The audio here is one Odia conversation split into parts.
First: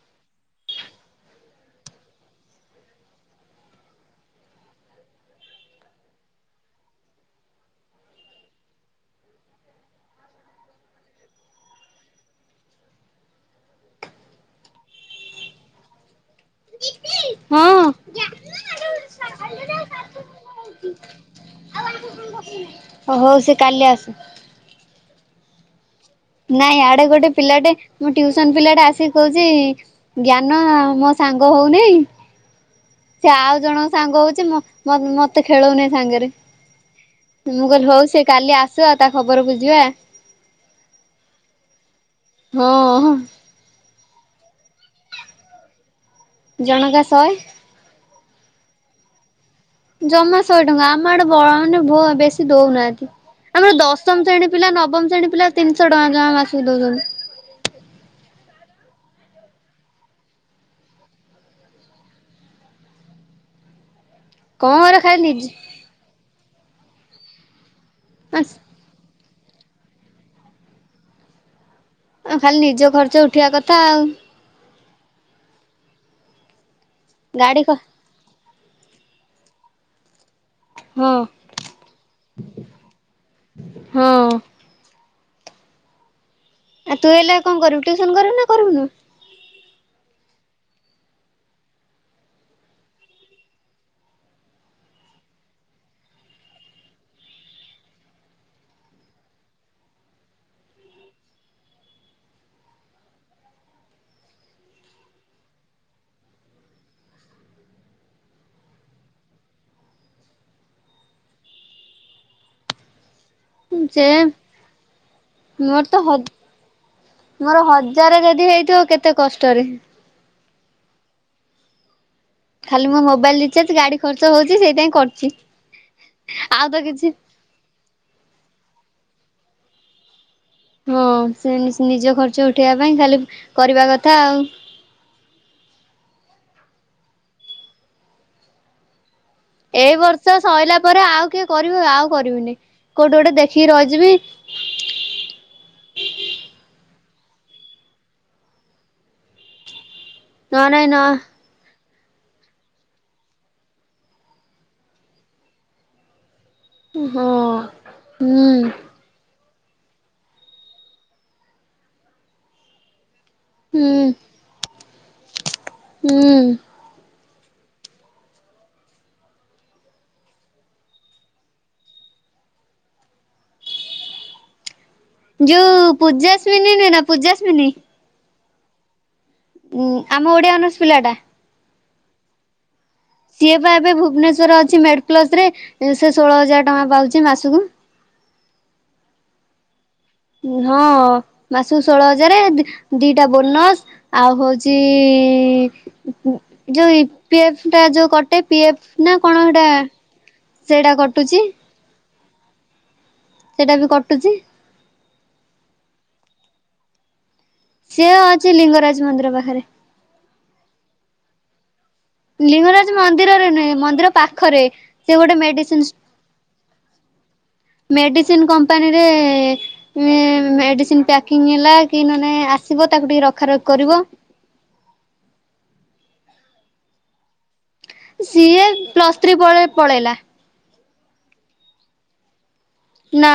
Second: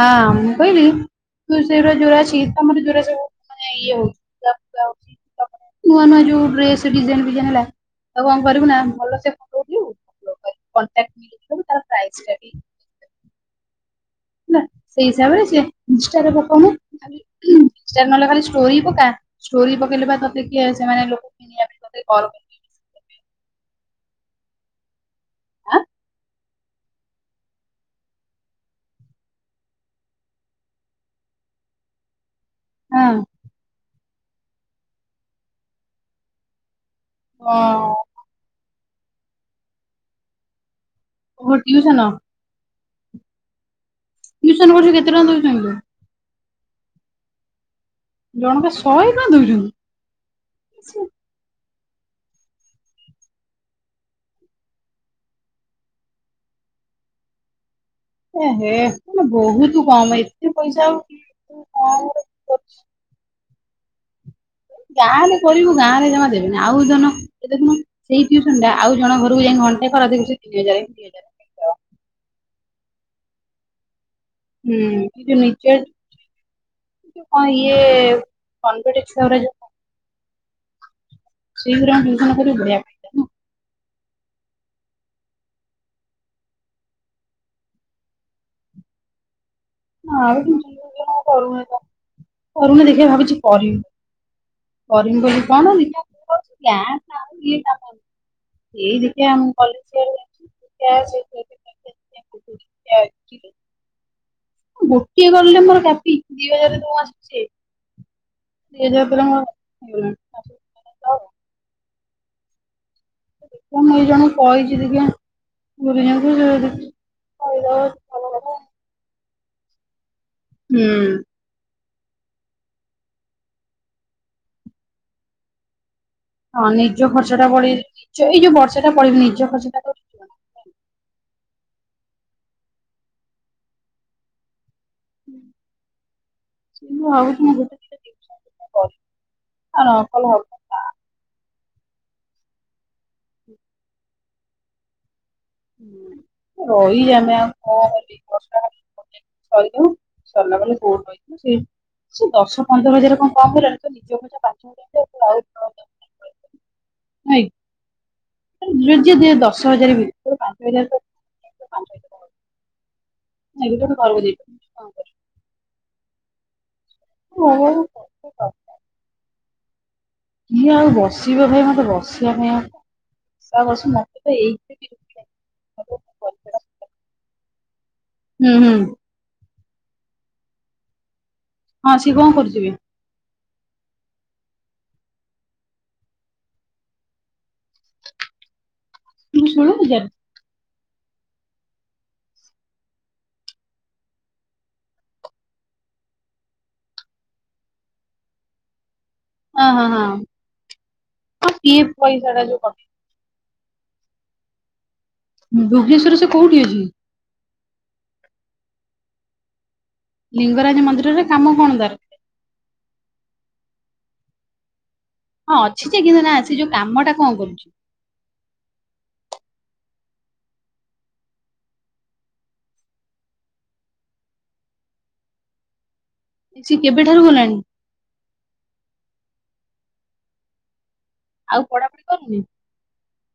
ହଁ ମୁଁ କହିଲି ତୁ ସେଇାରା ଯୋଉରା ଅଛି ତମର ଯୋଉରା ସବୁ ମାନେ ଇଏ ହଉଛି [unintelligible] ନୂଆ ନୂଆ ଯୋଉ ଡ୍ରେସ ଡିଜାଇନ ଫିଜାଇନ ହେଲା, ତାକୁ କଣ କରିବୁ ନା ଭଲ ସେ ଫଟ ଉଠେଇବୁ। କଣ୍ଟାକ୍ [unintelligible] ତାର ପ୍ରାଇସ୍ ଟା ବି ନା ସେଇ ହିସାବରେ ସେ ଇନଷ୍ଟାରେ ପକଉନୁ? ହଁ ଇନଷ୍ଟାରେ ନହେଲେ ଖାଲି ଷ୍ଟୋରି ପକା, ଷ୍ଟୋରି ପକେଇଲେ ବା ତତେ କିଏ ସେମାନେ ଲୋ ଆପେ ଆପେ ତତେ କଲ୍ କର ଓ ହଉ ସେ କାଲି ଆସି ଆଁ। ନାଇଁ ଆଡେ ଗୋଟେ ପିଲାଟେ, ମୋ ଟିଉସନ ପିଲାଟେ ଆସିିକି କହୁଛି ଜ୍ଞାନ ଆଉ ମୋ ସାଙ୍ଗ ହଉନେଇ। ହଁ ସେ ଆଉ ଜଣଙ୍କ ସାଙ୍ଗ ହଉଛି ମ ମତେ ଖେଳଉନି ସାଙ୍ଗରେ। ମୁଁ କହିଲି ହଁ। ହଉ ସେ କାଲି ଆସୁ ତା ଖବର ବୁଝିବା। ଅ ହ ଟିଉସନ। ହଁ ଟଉସନ କରୁଛୁ କେତେ ଟଙ୍କା ଦେଉଛନ୍ତି। ଜଣକା ଶହେ। ଜଣକା ଶହେ ଟଙ୍କା ଦଉଛନ୍ତି। ଜମା ଶହେ ଟଙ୍କା ଆମ ଆଡେ ବ ମାନେ ବେଶୀ ଦଉନାହାନ୍ତି। ଆମର ଦଶମ ଶ୍ରେଣୀ ପିଲା ନବମ ଶ୍ରେଣୀ ପିଲା ତିନିଶହ ଟଙ୍କା ଜମା ମାସକୁ ଦଉଛନ୍ତି। ଏ ହେ ବହୁତ କମ ଏତେ ପଇସା ହଉ ଏତେ କମ କର। କଣ କରେ ଖାଲି ଗାଁ ରେ ନିଜେ ପଢିବୁ ଗାଁ ରେ ଜମା ଦେବୁନି ଆଉ ଜଣ ଏଇ ଦେଖୁନୁ ସେଇ ଟିଉସନ ଯା। ଆଉ ଜଣ ଘରକୁ ଯାଇ ଘଣ୍ଟ ଖରାଦଉଛି ତିନିଜାର ଦି ହଜାର। ଖାଲି ନିଜ ଖର୍ଚ୍ଚ ଉଠିବା କଥା ଆଉ। ହୁଁ କିନ୍ତୁ ନିଚେ କି କଣ ଗାଡି ଇଏ। କନ୍ପିଟିକ୍ସ। [unintelligible] ହଁ। ସେଇ ଘରେ ଆମ ଯୋଜନ କରି ବଳିଆ। [unintelligible] ହଁ ଆଉ ତୁ ହେଲେ କଣ କରିବୁ ଟ୍ୟୁସନ କରିବୁ ନା କରିବୁନୁ ନା କରୁନି କରୁନି ଦେଖ ଭାବିଛି କରିବୁ [unintelligible] କରିମି ବୋଲି କଣଇ [unintelligible] ସେଦ ଆମ କଲେ [unintelligible] ଗୋଟିଏ ଗଲେ ମୋର କାପି ଦି ହଜାର ଟଙ୍କା ଆସିଛି ଦ ହଜାର ପଇ [unintelligible] ଦେ ମୁଁ ଏଇ ଯେ ଜଣ କହିଛି ଟିକେ ମୋର ତ ହ ଗୁରୁଜଙ୍କୁ ଯ [unintelligible] ମୋର ହଜାରେ ଯଦି ହେଇଥିବ କେତେ କଷ୍ଟରେ ହୁଁ ଖାଲି ମୋ ମୋବାଇଲ ରିଚାର୍ଜ ଗାଡି ଖର୍ଚ୍ଚ ହଉଛି ସେଇଥିପାଇଁ କରୁଛି ଆଉ ହଁ ତ କିଛି ନିର୍ଜ ଖର୍ଚ୍ଚ ଟା ପଡିବ ନିଜ ଏଇ ଯୋଉ ବର୍ଷା ଟା ପଡିବ ନିର୍ଜ ଖର୍ଚଟା ହଁ ସେ ନିଜ ଖର୍ଚ ଉଠେଇବା ପାଇଁ ଖାଲି କରିବା କଥା ଆଉ [inaudible] ଏଇ ଆଉ ନ କଲେ ବର୍ଷ ସରିଲା ହବନି। ପରେ ଆଉ କିଏ କରିବ ଆଉ କରିବିନି କୋଉଠି ଗୋଟେ ଦେଖିକି ରହିଯିବି ରହି ଆମେ ଆଉ କଣ ବର୍ଷାୁ [unintelligible] ନ ସରିଲାବେଲେ ନାଇଁ ନ କୋଟ ରଛି ନା ସେଇ [unintelligible] ସେ ଦଶ ପନ୍ଦର ହଜାର କଣ କମ ହେଲାଣି ତ ନିଜ ପଇସା ପାଞ୍ଚ ହଜାର ଆ [unintelligible] ହଁ ହୁଁ ଯିଏ ଦିଏ ଦଶ ହଜାର ବି ଭିତରେ ପାଞ୍ଚ ହଜାର ଁ ଏଟ ହୁଁ କରବ ଦେଇ କ କର [unintelligible] ହୁଁ। ହଁ କିଏ ଆଉ ବସିବ ଭାଇ ମତେ ବସିବା ପାଇଁ ଆଉା କରସ ମତେ ତ ଏଇଥି ଯୋଉ ପୂଜାସ୍ମିନୀ ନ ନା ପୂଜାସ୍ମିନୀ ହୁଁ ହୁଁ ଉଁ ଆମ ଓଡିଆ ଅନର୍ସ ପିଲାଟା ହଁ ସିଏ କଣ କରୁଚି ଏବେ? ସିଏ ପା ଏବେ ଭୁବନେଶ୍ଵର ଅଛି ମେଡେ ପ୍ଲସ୍ ରେ ସେ ଷୋଳ ହଜାର ଟଙ୍କା ପାଉଚି ମାସକୁ। କୁ ଷୋଳୋ ହଜାର ହଁ ମାସକୁ ଷୋଳୋ ହଜାର ଦି ଦିଟା ବୋନସ୍ ଆଉ ହଉଚି ଯୋଉ ଇପିଏଫ୍ ଟା ଯୋଉ କଟେ ପି ଏ ଫ୍ ନା କଣ ହେଟା ସେଟା କଟୁଚି ପି ଏଫ୍ ପଇସାଟା ଯୋଉ କଟେ। ସେଇଟା ବି କଟୁଚି ଭୁବନେଶ୍ଵର ରେ ସେ କୋଉଠି ଅଛି? ସିଏ ଅଛି ଲିଙ୍ଗରାଜ ମନ୍ଦିର ପାଖରେ। ଲିଙ୍ଗରାଜ ମନ୍ଦିରରେ କାମ କଣ ତାର? ଲିଙ୍ଗରାଜ ମନ୍ଦିରରେ ନୁହେଁ ମନ୍ଦିର ପାଖରେ। ସେ ଗୋଟେ ହଁ ମେଡିସିନ ଅଛି ଯେ କିନ୍ତୁ ନା ସେ ଯୋଉ କାମ ଟା କଣ କରୁଚି? ମେଡିସିନ୍ କମ୍ପାନୀରେ ନେ ମେଡିସିନ୍ ପ୍ୟାକିଂ ହେଲା କି ନହେନେ ଆସିବ ତାକୁ ଟିକେ ରଖ ରଖି କରିବ। ସିଏ କେବେଠାରୁ ଗଲାଣି। ସିଏ ପ୍ଲସ୍ ଥ୍ରୀ ପରେ ପଳେଇଲା। ଆଉ ପଡ଼ କରିଚି ନା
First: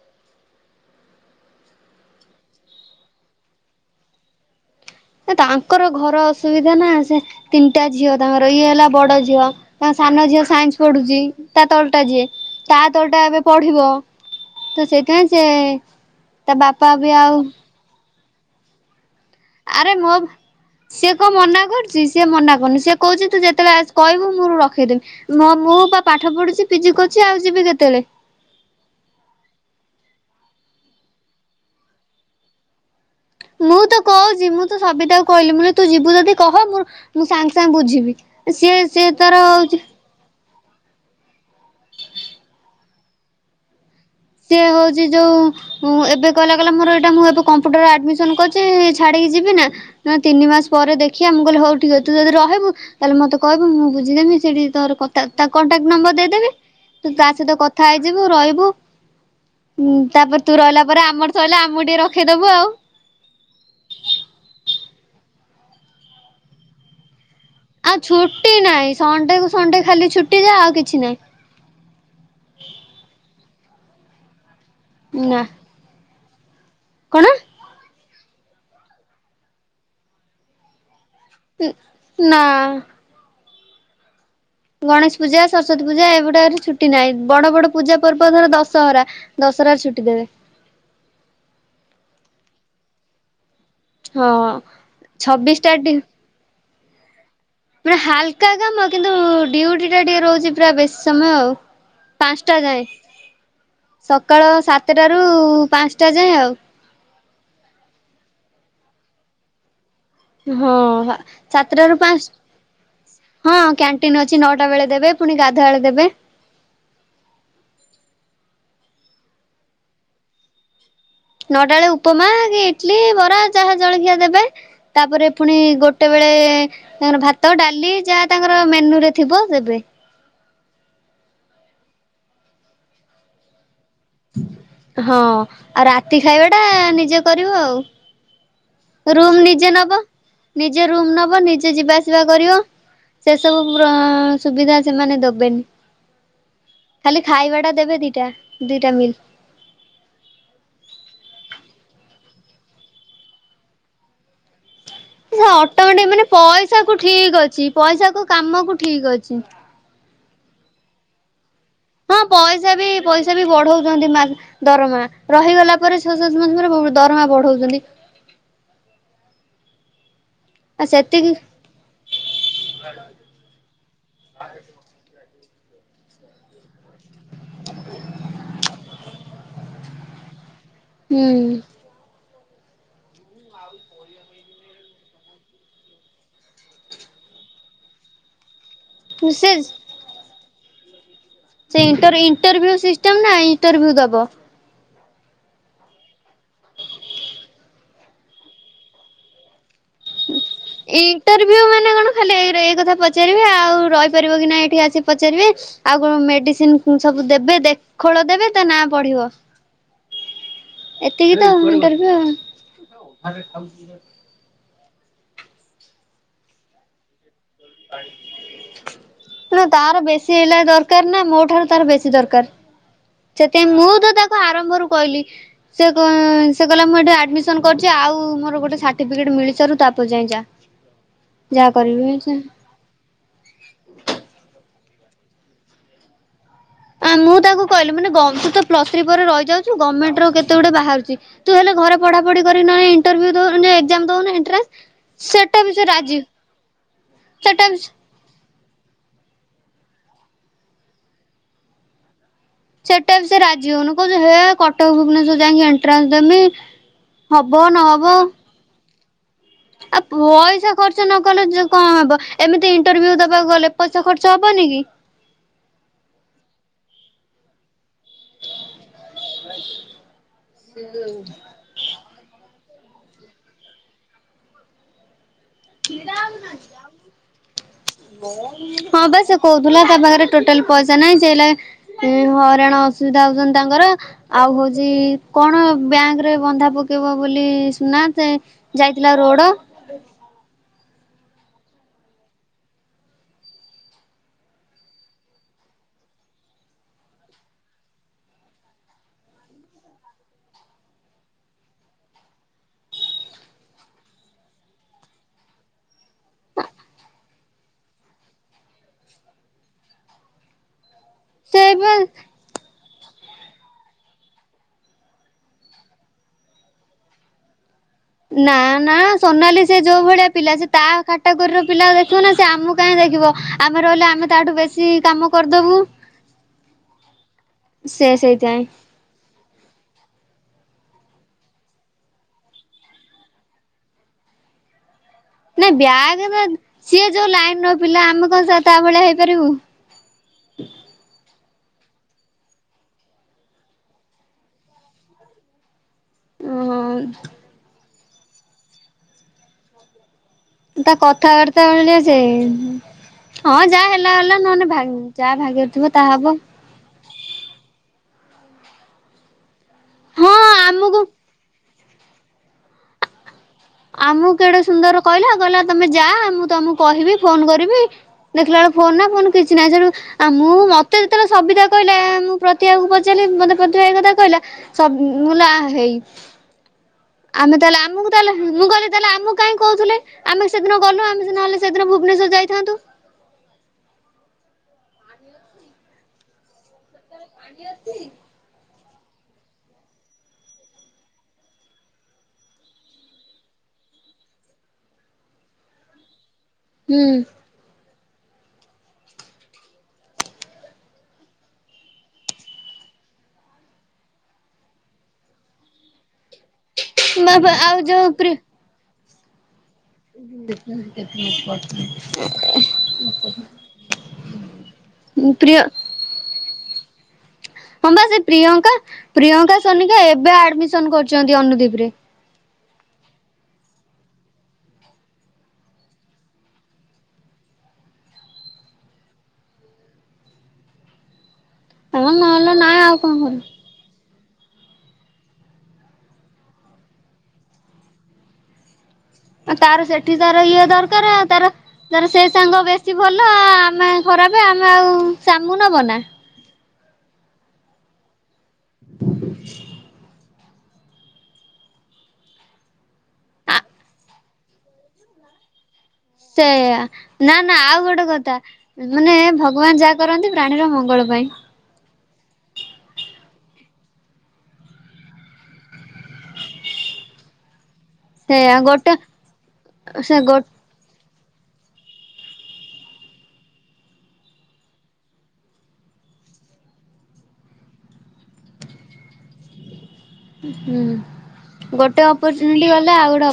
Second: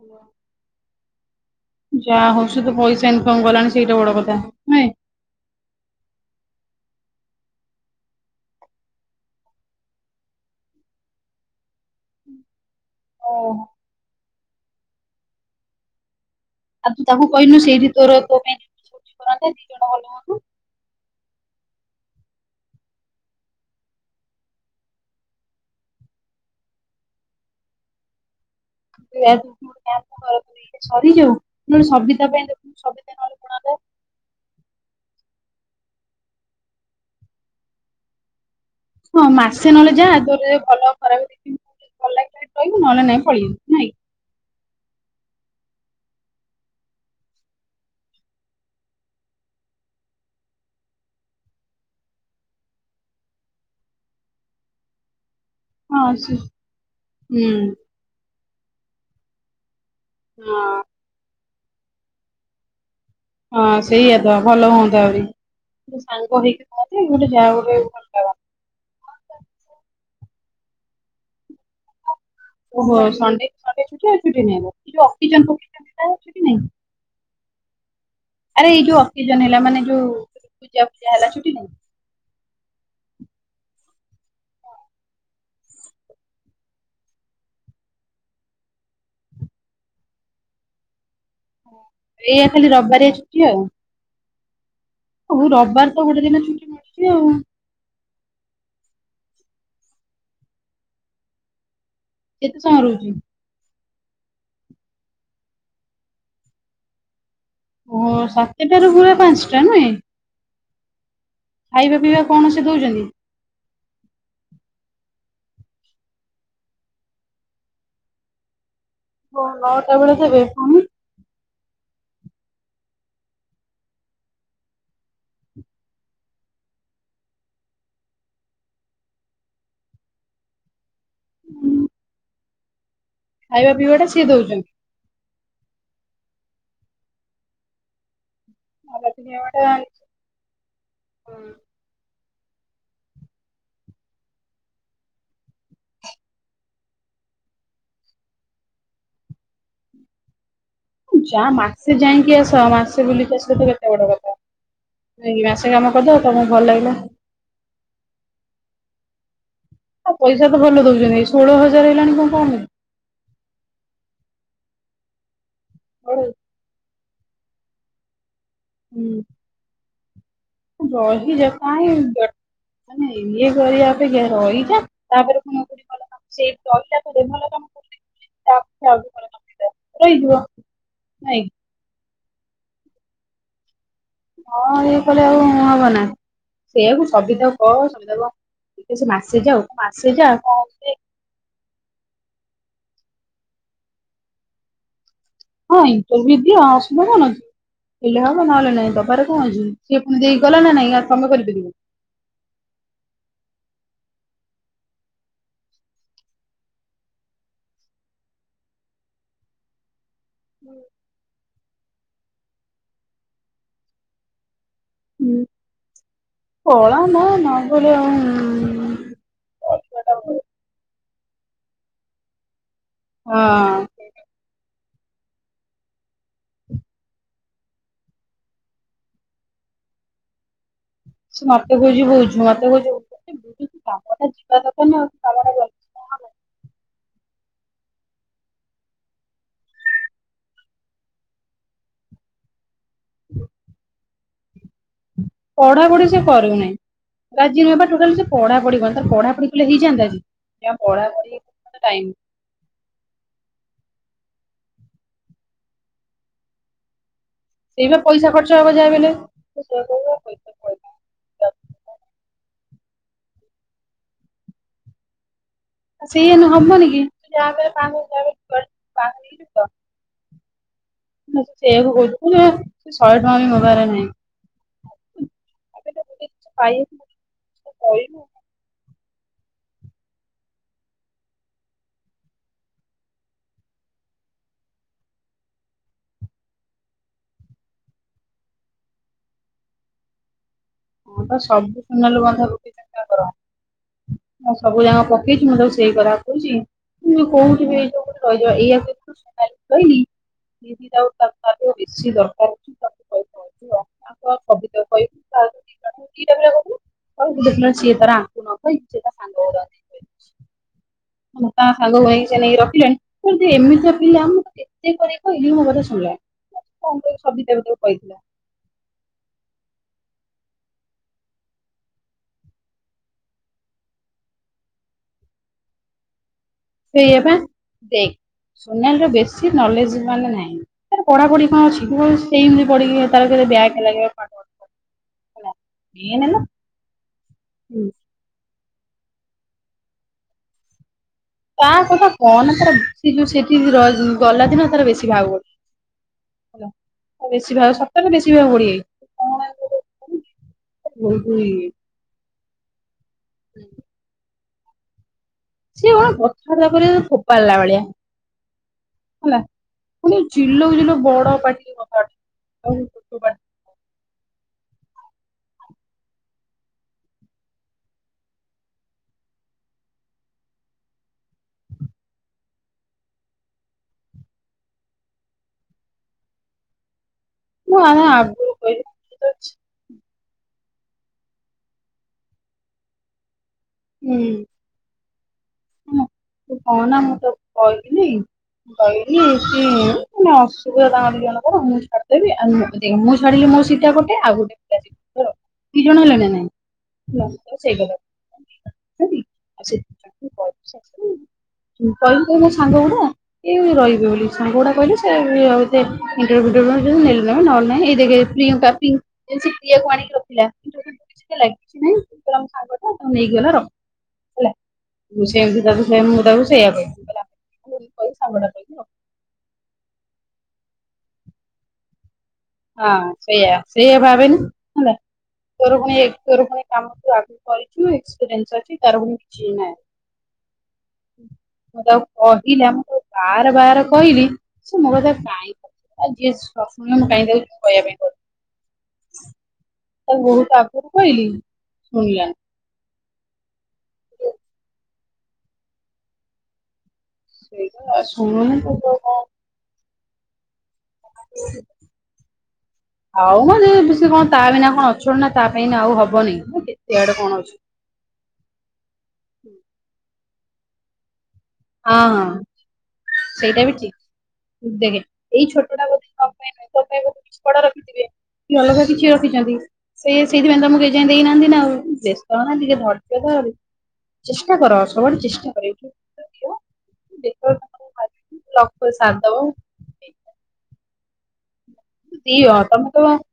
ହାଲୋ। ଯାହା ହଉ ତ ପଇସା ଇନକମ୍ କଲାଣି ସେଇଟା ବଡ କଥା ନୁହେ। ତାଙ୍କର ଘର ଅସୁବିଧା ନା ସେ ତିନିଟା ଝିଅ ତାଙ୍କର ଇଏ ହେଲା ବଡ ଝିଅ ତାଙ୍କ ସାନ ଝିଅ ସାଇନ୍ସ ପଢୁଚି ତା ତଳଟା ଯିଏ। ତା ତଳ ଟା ଏବେ ଓହୋ ପଢିବ ତ ସେଇଥିପାଇଁ ସିଏ ଆଉ ତୁ ତାକୁ କହିଲୁନି ସେଇଠି ତୋର ତୋ ପାଇଁ ଛୁଟି କରନ୍ତେ ଦି ଜଣ ଆରେ ଭଲ ମୋ ହୁଅନ୍ତୁ ସିଏ କଣ ମନା କରୁମି ସିଏ ମନା କରୁନି ସିଏ କହୁଚି ତୁ ଯେତେବେଳେ ଆସ କହିବୁ ମୁଁ ରଖେଇଦେମି। ମ ମୁଁ ବା ପାଠ ପଢୁଚି ପିଜି କରୁଚି ଆଉ ଯିବି କେତେବେଳେ। [unintelligible] କରୁ ସରିଯାଉ ନହେନେ ସବିତା ପାଇଁ ଦେଖୁନୁ। ନହେଲେ ପଳାନ୍ତା ମୁଁ ତ କହୁଚି ମୁଁ ତ ସବିତାକୁ କହିଲି ମୁଁ କହିଲି ଯିବୁ ଯଦି କହ ମୁଁ ମୁଁ ସାଙ୍ଗେ ସାଙ୍ଗେ ବୁଝିବି ସିଏ ସିଏ ହଁ ତାର ମାସେ ହଉଛି ନହେଲେ ଯାଆ ତୋର ଯଦି ଭଲହବ ଖରାପ ଭଲ ଲାଗିଲେ ରହିବୁ ନହେଲେ ନାଇଁ ପଳେଆଇବୁ ନାଇଁ କି। ସେ ହଉଚି ଯୋଉ ମୁଁ ଏବେ କହିଲା କଲା ମୋର ଏଇଟା ମୁଁ ଏବେ କମ୍ପ୍ୟୁଟର ଆଡମିସନ୍ କରିଚି ଛାଡ଼ିକି ଯିବି ନା। ନା ତିନି ମାସ ପରେ ଦେଖିବା ମୁଁ କହିଲେ ହଉ ଠିକ୍ ଅଛି ତୁ ଯଦି ରହିବୁ ତାହେଲେ ମତେ କହିବୁ ମୁଁ ବୁଝିଦେମି ସେଠି ତୋର କଥ ତା ତା କଣ୍ଟାକ୍ଟ ହଁ ନମ୍ବର ସେ ଦେଇଦେବି ତୁ ତା ହୁଁ ସହିତ କଥା ହେଇଯିବୁ ରହିବୁ। ହୁଁ ତାପରେ ତୁ ହଁ। ରହିଲା ପରେ ଆମର ସରିଲେ ଆମକୁ ଟିକେ ରଖିଦବୁ ଆଉ। ହଁ ସେଇଆ ତ ଭଲ ହୁଅନ୍ତା ବି ଗୋଟେ ସାଙ୍ଗ ହେଇକି ରହନ୍ତେ ଗୋଟେ ଯାହା ଗୋଟେ ଆଉ ଭଲ ଛୁଟି ନାହିଁ ଲାଗନ୍ତା। ସଣ୍ଡେକୁୁ ସଣ୍ଡେ ଖାଲି ଛୁଟି ଯାହା ଆଉ କିଛି ନାହିଁ। ଓହେ ସଣ୍ଡେ କୁ ସଣ୍ଡେ ଛୁଟି ଆଉ ଛୁଟି ନାହିଁ ନା ଅକେଜନ୍ ଫକେଯନ୍ ଛୁଟି ନାହିଁ? କଣ? ଆରେ ଏଇ ଯୋଉ ଅକେଜନ ହେଲା ମାନେ ଯୋଉ ପୂଜା ଫୂଜା ହେଲା ଛୁଟି ନାଇଁ। ନା। ଗଣେଶ ପୂଜା ସରସ୍ଵତୀ ପୂଜା ଏଗୁଡାକରେ ଛୁଟି ନାହିଁ ବଡ ବଡ ପୂଜା ପର୍ବ ଧର ଦଶହରା। ଦଶରାରେ ଛୁଟି ଦେବେ। ଏଇଆ ଖାଲି ରବିବାରିଆ ଛୁଟି ଆଉ। ହଁ ଓହୋ ଛବିଶ ଟା ରବିବାର ଡି ତ ଗୋଟେ ଦିନ ଛୁଟି ମିଳୁଛି ଆଉ ମାନେ ହାଲକା କାମ କିନ୍ତୁ ଡ୍ୟୁଟି ଟା ଟିକେ ରହୁଛି ପୁରା ବେଶୀ ସମୟ ଆଉ। ପାଞ୍ଚଟା କେତେ ସମୟ ଯାଏଁ ରହୁଛି? ସକାଳ ସାତଟାରୁ ପାଞ୍ଚଟା ଯାଏଁ ଆଉ। ଓ ସାତଟ ରୁ ପୁରା ପାଞ୍ଚଟା ନୁହେଁ। ହଁ ସାତ ଟା ରୁ ଖାଇବା ପିଇବା ପାଞ୍ଚ କଣ ସେ ଦଉଛନ୍ତି? ହଁ କ୍ୟାଣ୍ଟିନ ଅଛି ନଅଟା ବେଳେ ଦେବେ ପୁଣି ଗାଧୁଆବେଳେ ଦେବେ। ହ ନଅଟା ବେଳେ ଦେବେ। ନଅଟା ବେଳେ ଉପମା କି ଇଟଲି ବରା ଚାହା ଜଳଖିଆ ଦେବେ। ତାପରେ ପୁଣି ଗୋଟେ ବେଳେ ତାଙ୍କର ଭାତ ଡାଲି ଯାହା ତାଙ୍କର ମେନ୍ୟରେ ଥିବ ଦେବେ। ହୁଁ। ଖାଇବା ପିଇବା ଟା ସିଏ ଦଉଛନ୍ତି। ହଁ ଆଉ ରାତି ଖାଇବା ଟା ନିଜେ କରିବ ଆଉ। ଖାଇବା ରୁମ ନିଜେ ପିଇବା ନବ ନିଜେ ରୁମ ଟା ନବ ନିଜେ ଯିବା ଆସିବା କରିବ। ସେ ସବୁ ସୁବିଧା ସେମାନେ ଦେବେନି। ଖାଲି ଖାଇବା ଟା ଦେବେ ଦିଟା ଦିଟା ମିଲ୍। ଯା ମାସେ ଯାଇକି ଆସ ମାସେ ବୁଲିକି ଆସିଲ ତ କେତେ ବଡ କଥା। ଯାଇକି ସିଏ ମାସେ କାମ ଅଟୋମେଟିକ କରିଦବ ମାନେ ତମକୁ ଭଲ ଲାଗିଲା ପଇସାକୁ ଠିକ ଅଛି ପଇସାକୁ କାମକୁ ଠିକ ଅଛି। ହ ପଇସା ତ ଭଲ ଦଉଛନ୍ତି ଏଇ ଷୋହଳ ହଜାର ହେଇଲାଣି ହଁ କଣ କମ ପଇସା ବି ପଇସା ବି ବଢଉଛନ୍ତି ଦରମା ରହିଗଲା ପରେ ଛଅ ସାତ ମାସ ପରେ ଦରମା ବଢଉଛନ୍ତି। ହୁଁ। ଆଉ ସେତିକି ରହି ଜା କାଇ ଏମତି ଇଏ କରିବା ଅପେକ୍ଷା ରହିଛ ତାପରେ ପୁଣି ତ ସେଇ ଅଲଟା ତ ଦେ ଭଲ କାମ କର ତା ପାରେ ଆଉ ଭଲ ରହିଯିବ। ନାଇଁ ହୁଁ। ଆଉ। ହଁ ନ ଇଏ କଲେ ଆଉ ହବନା ସେଇଆକୁ ସବିତାକୁ କହ ସୁବିଧା କ ଟିକେ ସେ ମାସେ ଯାଉ ତ ମାସେ ଯା କଣ ଅସୁବିଧା ସେ ଇଣ୍ଟର ଉଣ୍ଟର୍ଭ୍ୟୁ ସିଷ୍ଟମ ନା ଇଣ୍ଟରଭିଊ ଦବ। ହଁ ଇଣ୍ଟରଭିଉ ଦିଅ ଆସୁବିଧା କଣ ଅଛି ହେଲେ ହବ ନହେଲେ ନାହିଁ ଦବାରେ କଣ ଅଛି। ସିଏ ପୁଣି ଦେଇକି ଗଲା ନା ନାଇଁ ଆଉ ତମେ ଇଣ୍ଟରଭ୍ୟୁ କରିପାରିବନି। ମାନେ କଣ ଖାଲି ଏରା ଏଇ କଥା ପଚାରିବେ ଆଉ ରହିପାରିବ କି ନାଇ ଏଇଠି ଆସି ପଚାରିବେ। ଆଉ କଣ ମେଡିସିନ ସବୁ ଦେବେ ଦେଖୋଳ ଦେବେ ତା ନା ପଢିବ। [unintelligible] ଏତିକି ତ ଇଣ୍ଟରଭିଉ ଆଉ। ଖୋଳ ନୁହ ନଗଲେ ଆଉ ତେଣୁ ତାର ବେଶୀ ଏଇଲା ଦରକାର ନା ମୋ ଠାରୁ ତାର ବେଶୀ ଦରକାର। ସେଥିପାଇଁ ହଁ ମୁଁ ତ ତାକୁ ଆରମ୍ଭରୁ କହିଲି ସେ କ ସେ କିହିଲା ମୁଁ ଏଠି ଆଡ଼ମିସନ୍ କରୁଛି ଆଉ ମୋର ଗୋଟେ ସାର୍ଟିଫିକେଟ୍ ମିଳିସାରୁ ତାପରେ ଯାଇଁ ଯା। ସେ ଯାହା ମତେ କରିବି କହୁଛି ବୁଝୁ ମତେ କହୁଛି ବୁଝ୍ ବୁଝୁଚି କାମଟା ଯିବା ଦରକାର ନା ଆଉ। କାମଟା ଗ ମୁଁ [unintelligible] ତାକୁ କହିଲି ମାନେ ଗମତ ପ୍ଲସ ଥ୍ରୀ ପରେ ରହି ଯାଉଛୁ ଗଭର୍ଣମେଣ୍ଟ ର କେତେ ଗୁଡେ ବାହରୁଛି ତୁ ହେଲେ ଘରେ ପଢାପଢି କରି ନାଇ ଇଣ୍ଟଭିଉ ଦଉନୁ ଏକ୍ସାମ ଦଉନୁ ଏଟ୍ରାସ। ପଢା ପଢି ସେ କରୁନାହିଁ ରାଜି ସେଟା ନୁହେଁ ବି ବା ଟୋଟାଲ ସେ। ପଢା ପଢିି କଣ ତାର ପଢା ପଢି କଲେ ହେଇଯଆନ୍ତା କି ପଢାପଢି ଟାଇମ୍ ସେଟା ବି ସେ ରାଜି ହଉନି କହୁଛି ହେ କଟକ ଭୁବନେଶ୍ଵର ଯାଇକି ଏଣ୍ଟ୍ରାସ ଦେମି। ହବ ସେଇବା ପଇସା ଖର୍ଚ୍ଚ ହବ ଯାହା ବି ହେଲେ। ତ ସେଇଆ ଆ କହିବ, ପଇସା ଖର୍ଚ୍ଚ ନ କଲେ ପଳେଇଲା। କଣ ହବ ଏମିତି ଇଣ୍ଟରଭିଉ ଦବାକୁ ଗଲେ ପଇସା ଖର୍ଚ୍ଚ ହବନି କି। ଆଉ ସେଇଆ ନୁହେଁ ହବନି କି ଯାହା ବି ହେଲେ ପାଂଶ। ସେ ଯୋଉ। ସେଇୟାକୁ କହୁଛି ଶହେ ଟଙ୍କା ବି ମୋ ପାଖରେ ନାହିଁ। ଖିର ଆଉ ନାହିଁ। ହଁ ବା ସେ କହୁଥିଲା ତା ପାଖରେ ଟୋଟାଲ ପଇସା ନାହିଁ ସେଇଲ ଉଁ ହଇରାଣ ଅସୁବିଧା ହଉଛନ୍ତି ତାଙ୍କର। ଆଉ ହଉଛି କଣ ବ୍ୟାଙ୍କରେ ବନ୍ଧା ପକେଇବ ବୋଲି ସୁନା ଯାଇଥିଲା ରୋଡ। ହଁ ତ ସବୁ ସୁନାଲୁ ବନ୍ଧା ପକାଇଛନ୍ତି ତାଙ୍କର। ଆଁ ସବୁ ଯାକ ପକେଇଛି ମୁଁ ତାକୁ ସେଇ ଖରାପ କହୁଛି। ମୁଁ ଯଉ କହୁଠିବି ଏଇ ଯୋଉୋ ରହିଯ ଏଇଆ ଶୁଣି ରହିଲି। ଦିଦି ଯଉ ତା ତାକୁ ବେଶୀ ଦରକାର କହି ଙ୍କ ସବିତ କହିବି ତ। ଦେଖିଲା ବେଳକୁ ସିଏ ତାର ଆଙ୍କୁ ନକହି ସିଏ ତା ସାଙ୍ଗ ଗୁରାଙ୍କୁ ସେ ମୋଟ ଏବେ ସାଙ୍ଗ ହେ ସେ ନେଇକ ରଖିଲେଣି। ଏମିତିଆ ପିଲା ମୁଁ କେତେ କରି କହିଲି ମୋ କଥା ଶୁଣିଲାନି। କଣ ସବିତା ଗୋଟେ କହିଥିଲା ନା ନା ସୋନାଲି ସେ ଯୋଉ ଭଳିଆ ପିଲା ସେ ତା କାଟା ଗୋରିର ପିଲା ଦେଖିବ ନା ସେ ଆମକୁ କାହିଁ ଦେଖିବ। ଆମେ ରହିଲେ ଆମେ ତାଠୁ ବେଶୀ କାମ କରିଦେବୁ। ସେଇଆବା ସେ ଦେଖ ସେଇଥିପାଇଁ ସୋନାଲି ର ବେଶୀ ନଲେଜ ମାନେ ନାହିଁ। ତାର ପଢାପଢି କଣ ଅଛି ସେଇମତିି ପଢ ତାର ବ୍ୟକ୍ ଲାଗିଲା ପାଠ ହେଲା ନାଇ ମେନ୍ ବ୍ୟାକ ହେଲା ନା ସିଏ ଯୋଉ ଲାଇନର ହୁଁ ପିଲା ଆମେ କଣ ସେ ତା ଭଳିଆ ହେଇପାରିବୁ। ତା କଥା କହନା ତାର ସେ ଯୋଉ ସେଠି ରହି ଗଲା ଦିନ ତାର ବେଶୀ ଭାଉ। ହେଲା ଓହୋ ବେଶୀ ଭାଉ ସତରେ ବେଶୀ ଭାଉ ବଡିଯାଇଛି। ତା କଥାବାର୍ତ୍ତା ଭଳିଆ ସେ। ହଁ ଯାହା ହେଲା ହେଲା ନହଲେ ଭା ଯାହା ଭାଗ୍ୟରେ ଥିବ ସିଏ କଣ ତାହା ହବ କଥାବାର୍ତ୍ତା କରିବ ଫୋ ପାଡିଲା ଭଳିଆ। ହେଲା ପୁଣି ହଁ ଚିଲୋଉଛି ଲୋ ଆମକୁ ବଡ ପାଟି [unintelligible] [unintelligible] ଆମକୁ କେଡେ ସୁନ୍ଦର କହିଲା କହିଲା ତମେ ଯା ମୁଁ ତମକୁ କହିବି ଫୋନ କରିବି ଦେଖିଲା ବେଳକୁ ଫୋନ ନା ଫୋନ କିଛି ନାହିଁ। ସେଠୁ ଆଉ ମୁଁ ମତେ ଯେତେବେଳେ ସବିତା କହିଲା। ମୁଁ ପ୍ରତିଭାକୁ ପଚାରିଲି ମତେ ପ୍ରତିଭା ଏଇ କଥା କହିଲା। ସ ବୁଲା ହେଇ [inaudible] ଆମେ ତାହେଲେ ମୁଁ ଆ- ଆମକୁ ତାହେଲେ ଆଗରୁ କହିଲି ମୁଁକହଲି ତାହେଲେ ଆମକୁ କାହିଁ କହୁଥିଲେ। ଆମେ ସେଦିନ ଗଲୁ। ଆମେ ସେ ନହେଲେ ସେଦିନ ଭୁବନେଶ୍ୱର ଯାଇଥାନ୍ତୁ। ହୁଁ। ହଁ ତୁ କହନା ମୁଁ ତତେ କହିବିନି। କହିବିନି ମାନେ ଅସୁବିଧା ତାଙ୍କ ଦି ଜଣକର ମୁଁ ଛାଡିଦେବି ଆନ ତ ଦେକ୍ମୁଁ ଛାଡିଲି ମୋ ସୀଟ ଟା ଗୋଟେ ଆଉ ଗୋଟେ ପିଲା ଯିବ। ଦି ଜଣ ହେଲେ ନା ନାଇଁ? ହୁଁ [unintelligible] ତୁ କହିବୁ ମୋ ସାଙ୍ଗ ଗୁଡା ଏଇ ରହିବେ ବୋଲି, ସାଙ୍ଗ ଗୁଡା କହିଲେ ସେ ଆଉ ଇଣ୍ଟର ଭ୍ୟୁ ନେଲେନେବେ ନହଲେ ଆଉ ନାଇଁ, ଏଇ ଯୋଉ ଦେଖେ ପ୍ରି ପ୍ରିୟଙ୍କା ପି ହେଇ ସେ ପ୍ରିୟା କୁ ଆଣିକି ରଖିଲା ଇଣ୍ଟର ଭ୍ୟୂ କିଛି ଦେଲାକି କିଛି ନାଇଁ, କହିଲା ମୋ ସାଙ୍ଗଟା ତ ନେଇକି ଗଲା ରଖ ହେଲା। ମୁଁ ପ୍ରିୟ ସେମତି ତାକୁ ସେମତି ମୁଁ ତାକୁ ସେଇଆ କହିବି। ହେଲା। ହଁ ବା କହି ସେ ସାଙ୍ଗଟା ପ୍ରିୟଙ୍କା କହିବି ପ୍ରିୟଙ୍କା ସୋନିକା ଏବେ ଆଡମିସନ କରୁଛନ୍ତି ଅନୁଦୀପ ରେ। ହଁ ସେଇଆ ସେଇଆ ଭାବେନି ହେଲା। ତୋର ପୁଣି ତୋର ପୁଣି କାମ ଆଗରୁ କରିଚୁ ଏକ୍ସପିରିନ୍ସ ଅଛି ତାର ପୁଣି କିଛି ନାହିଁ। ମୁ ତାକୁ ହଁ ନହେଲେ କହିଲା ନାଇଁ ଆଉ ମୁଁ କଣ କରିବ ବାର ବାର କହିଲି ସେ ମୋ କଥା କାହିଁକି ଯିଏ ନ ଶୁଣିବ ମୁଁ କାହିଁ ତାକୁ ଯିବି କହିବା ପାଇଁ କହିଲୁ। ତାର ସେଠି ତାକୁ ତାର ବହୁତ ଇଏ ଆଗରୁ ଦରକାର କହିଲି। ତାର ତାର ସେ ଶୁଣିଲାନି ସାଙ୍ଗ ବେ କିଛି ଭଲ ଆମେ ଖରାପ ଆମେ ଆଉ ସେ ଆମକୁ ନବନା। ସେଇଟା ଆଉ ଶୁଣୁନୁ ଆଉ ତାକୁ କଣ ଆଉ ମାନେ ସେ କଣ ତା ବିନା କଣ ଅଚଳ ନା ତା ପାଇଁ ଆଉ। ହବନି ସେଇଆ କେତେ ଆଡେ କଣ ନା ଅଛି ନା ଆଉ ଗୋଟେ କଥା। ମାନେ ଭଗବାନ ଯାହା କରନ୍ତି ପ୍ରାଣୀର ମଙ୍ଗଳ ପାଇଁ। ହଁ ସେଇଟା ବି ଠିକ୍। ଦେଖେ ଏଇ ଛୋଟଟା ବୋଧେ ତୋ ପାଇଁ ନୁହେଁ, ତୋ ପାଇଁ କିଛି ବଡ଼ ରଖିଥିବେ। ସେଇଆ କି ଅଲଗା ଗୋଟେ କିଛି ରଖିଛନ୍ତି ସେ ସେଇଆ ଗୋ ସେଇଥିପାଇଁ ତ ମୁଁ ଏ ଯାଏଁ ଦେଇନାହାନ୍ତି ନା ଆଉ, ବ୍ୟସ୍ତ ହଉନା ଟିକେ ଧୈର୍ଯ୍ୟ ଧରେ। ଚେଷ୍ଟାକର ସବୁଆଡୁ ଚେଷ୍ଟାକର ଏଇଠି ଯେତେବେଳେ ତମର ବାଜିଛୁ ଲକ୍ ତମସାଥ ଦବ। ହୁଁ, ଗୋଟେ ଦିଅ ଅପରଚୁନିଟି ତମେ ଗଲେ ଆଉ ତ ଗୋଟେ ଅ